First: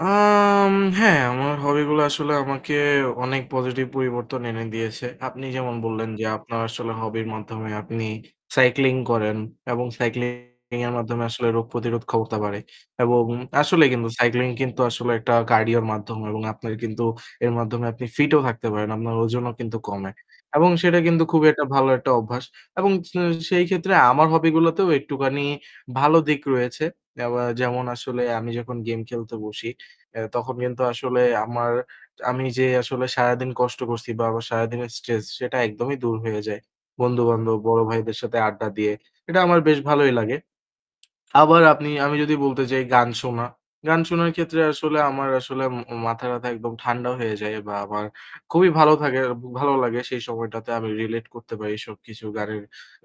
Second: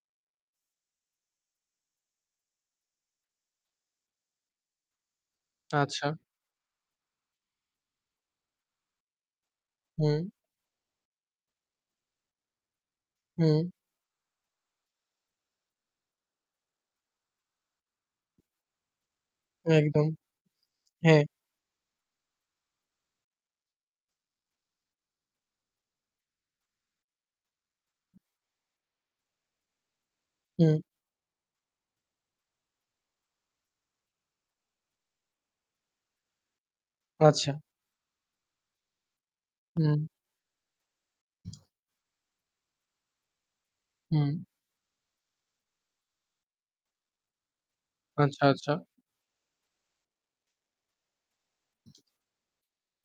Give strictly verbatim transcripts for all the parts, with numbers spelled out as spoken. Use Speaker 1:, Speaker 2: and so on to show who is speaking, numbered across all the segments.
Speaker 1: আম হ্যাঁ, আমার hobby গুলা আসলে আমাকে অনেক positive পরিবর্তন এনে দিয়েছে। আপনি যেমন বললেন,
Speaker 2: আচ্ছা।
Speaker 1: যে আপনার আসলে hobby র মাধ্যমে আপনি cycling করেন এবং
Speaker 2: হুম।
Speaker 1: cycling এর মাধ্যমে আসলে রোগ প্রতিরোধ করতে পারে এবং
Speaker 2: হুম।
Speaker 1: আসলেই কিন্তু cycling কিন্তু আসলে একটা cardio র মাধ্যম এবং আপনার কিন্তু এর মাধ্যমে আপনি fit ও থাকতে পারেন। আপনার ওজনও কিন্তু
Speaker 2: একদম,
Speaker 1: কমে এবং সেটা
Speaker 2: হ্যাঁ।
Speaker 1: কিন্তু খুব একটা ভালো একটা অভ্যাস এবং স সেই ক্ষেত্রে আমার hobby গুলোতেও একটুখানি ভালো দিক রয়েছে। এবা যেমন আসলে আমি যখন game খেলতে বসি, এ তখন
Speaker 2: হুম।
Speaker 1: কিন্তু আসলে আমার আমি যে আসলে সারাদিন কষ্ট করছি বা আমার সারাদিনের stress সেটা একদমই দূর হয়ে যায়। বন্ধু-বান্ধব,
Speaker 2: আচ্ছা।
Speaker 1: বড় ভাইদের সাথে আড্ডা দিয়ে এটা আমার বেশ
Speaker 2: হুম।
Speaker 1: ভালোই লাগে। আবার আপনি আমি যদি বলতে যাই গান শোনা, গান শোনার
Speaker 2: হুম।
Speaker 1: ক্ষেত্রে আসলে আমার আসলে মা মাথাটা একদম ঠান্ডা হয়ে যায় বা আমার
Speaker 2: আচ্ছা,
Speaker 1: খুবই
Speaker 2: আচ্ছা।
Speaker 1: ভালো থাকে, খুব ভালো লাগে সেই সময়টাতে। আমি relate করতে পারি সবকিছু গানের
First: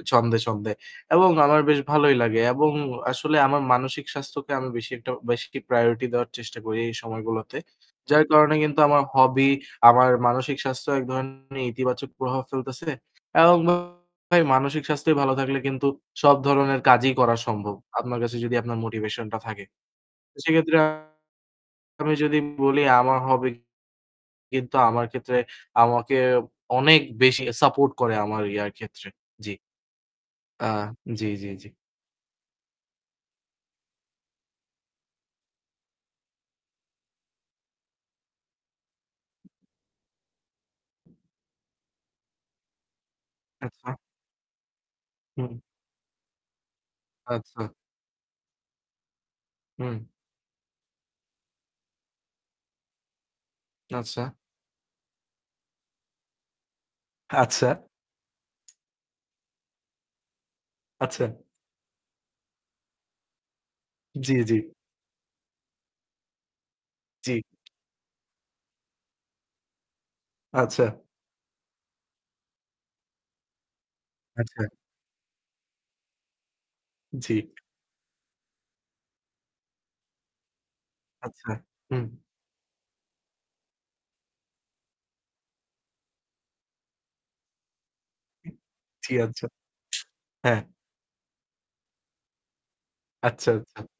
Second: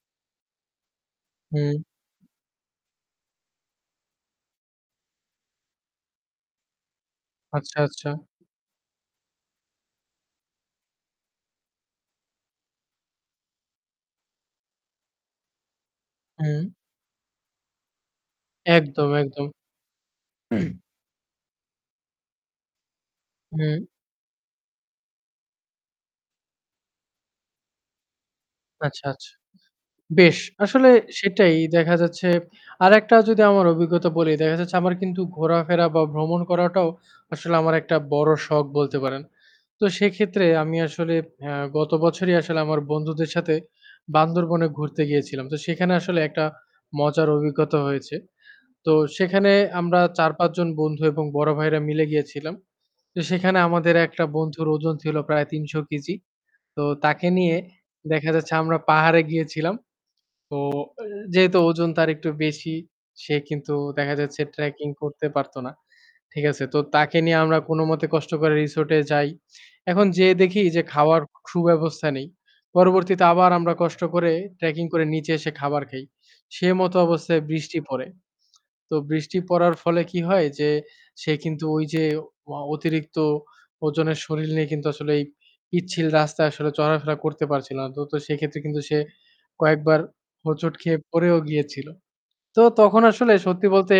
Speaker 1: ছন্দে, ছন্দে এবং আমার বেশ
Speaker 2: হুম।
Speaker 1: ভালোই লাগে এবং আসলে আমার মানসিক স্বাস্থ্যকে আমি বেশি একটা বেশি priority দেওয়ার চেষ্টা করি এই সময়গুলাতে।
Speaker 2: আচ্ছা, আচ্ছা।
Speaker 1: যার কারণে কিন্তু আমার hobby আমার মানসিক স্বাস্থ্যের এক ধরনের ইতিবাচক প্রভাব ফেলতেছে এবং ভাই মানসিক স্বাস্থ্য ভালো থাকলে কিন্তু সব
Speaker 2: হুম।
Speaker 1: ধরনের কাজই করা সম্ভব। আপনার কাছে যদি আপনার
Speaker 2: একদম,
Speaker 1: motivation টা
Speaker 2: একদম।
Speaker 1: থাকে। তো সেক্ষেত্রে
Speaker 2: উম
Speaker 1: আমি যদি বলি আমার hobby
Speaker 2: হুম।
Speaker 1: কিন্তু আমার ক্ষেত্রে আমাকে অনেক বেশি support করে আমার ইয়ার
Speaker 2: আচ্ছা,
Speaker 1: ক্ষেত্রে।
Speaker 2: আচ্ছা।
Speaker 1: জি।
Speaker 2: বেশ।
Speaker 1: আ
Speaker 2: আসলে
Speaker 1: জি, জি,
Speaker 2: সেটাই
Speaker 1: জি।
Speaker 2: দেখা যাচ্ছে। আরেকটা যদি আমার অভিজ্ঞতা বলি, দেখা যাচ্ছে আমার কিন্তু ঘোরাফেরা বা ভ্রমণ করাটাও আসলে আমার একটা বড় শখ বলতে পারেন। তো সেক্ষেত্রে আমি আসলে আ গত বছরই আসলে আমার বন্ধুদের সাথে
Speaker 1: আচ্ছা।
Speaker 2: বান্দরবনে ঘুরতে গিয়েছিলাম।
Speaker 1: হুম।
Speaker 2: তো সেখানে আসলে একটা মজার
Speaker 1: আচ্ছা।
Speaker 2: অভিজ্ঞতা হয়েছে। তো সেখানে আমরা
Speaker 1: হুম।
Speaker 2: চার-পাঁচ জন বন্ধু এবং বড় ভাইয়েরা মিলে গিয়েছিলাম। তো সেখানে আমাদের
Speaker 1: আচ্ছা।
Speaker 2: একটা বন্ধুর ওজন ছিল প্রায় তিনশ কেজি। তো তাকে নিয়ে
Speaker 1: আচ্ছা।
Speaker 2: দেখা যাচ্ছে আমরা পাহাড়ে গিয়েছিলাম। তো
Speaker 1: আচ্ছা।
Speaker 2: যেহেতু ওজন তার একটু বেশি, সে কিন্তু দেখা
Speaker 1: জি,
Speaker 2: যাচ্ছে
Speaker 1: জি।
Speaker 2: trekking করতে পারত না। ঠিক আছে? তো তাকে
Speaker 1: জি।
Speaker 2: নিয়ে আমরা কোনমতে কষ্ট করে resort-এ যাই। এখন যেয়ে দেখি যে
Speaker 1: আচ্ছা।
Speaker 2: খাওয়ার খুব ব্যবস্থা নেই। পরবর্তীতে আবার আমরা কষ্ট করে
Speaker 1: আচ্ছা।
Speaker 2: trekking করে নিচে এসে খাবার খাই। সে মত অবস্থায়
Speaker 1: জি।
Speaker 2: বৃষ্টি পড়ে। তো বৃষ্টি পড়ার ফলে কি হয় যে সে
Speaker 1: আচ্ছা,
Speaker 2: কিন্তু ওই
Speaker 1: হুম।
Speaker 2: যে অ অতিরিক্ত ওজনের শরীল নিয়ে কিন্তু আসলে এই পিচ্ছিল রাস্তায় আসলে চলাফেরা করতে পারছিল না। তো, তো সেক্ষেত্রে কিন্তু সে
Speaker 1: জি, আচ্ছা।
Speaker 2: কয়েকবার
Speaker 1: হ্যাঁ।
Speaker 2: হোঁচট খেয়ে পড়েও গিয়েছিল। তো তখন আসলে
Speaker 1: আচ্ছা,
Speaker 2: সত্যি
Speaker 1: আচ্ছা।
Speaker 2: বলতে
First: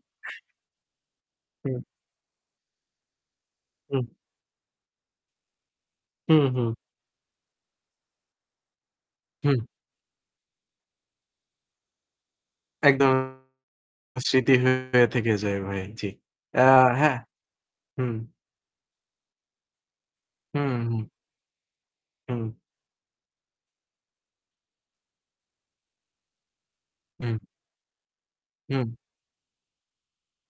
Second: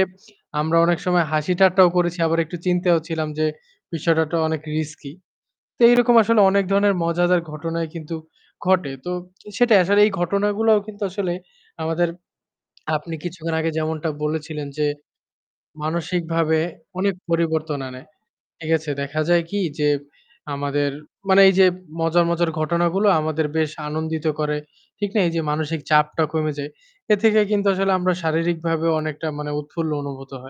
Speaker 2: আমরা অনেক সময় হাসি
Speaker 1: হুম।
Speaker 2: ঠাট্টাও করেছি। আবার একটু চিন্তাও ছিলাম যে
Speaker 1: উম
Speaker 2: বিষয়টা তো অনেক risky. তো এইরকম আসলে
Speaker 1: হুম,
Speaker 2: অনেক
Speaker 1: হুম।
Speaker 2: ধরনের মজাদার ঘটনাই কিন্তু ঘটে। তো
Speaker 1: হুম।
Speaker 2: সেটা আসলে এই ঘটনাগুলোও কিন্তু আসলে আমাদের,
Speaker 1: একদম
Speaker 2: আপনি কিছুক্ষণ আগে যেমনটা
Speaker 1: স্মৃতি
Speaker 2: বলেছিলেন যে
Speaker 1: হয়ে থেকে যায় ভাই। জি।
Speaker 2: মানসিকভাবে
Speaker 1: অ্যা
Speaker 2: অনেক
Speaker 1: হ্যাঁ।
Speaker 2: পরিবর্তন আনে।
Speaker 1: হুম।
Speaker 2: ঠিক আছে? দেখা যায় কি যে
Speaker 1: হুম,
Speaker 2: আমাদের
Speaker 1: হুম।
Speaker 2: মানে এই যে মজার,
Speaker 1: হুম।
Speaker 2: মজার ঘটনাগুলো আমাদের বেশ আনন্দিত করে। ঠিক না? এই যে মানসিক চাপটা কমে যায়। এ
Speaker 1: উম
Speaker 2: থেকে কিন্তু আসলে আমরা শারীরিকভাবে
Speaker 1: হুম।
Speaker 2: অনেকটা মানে উৎফুল্ল অনুভূত হয়।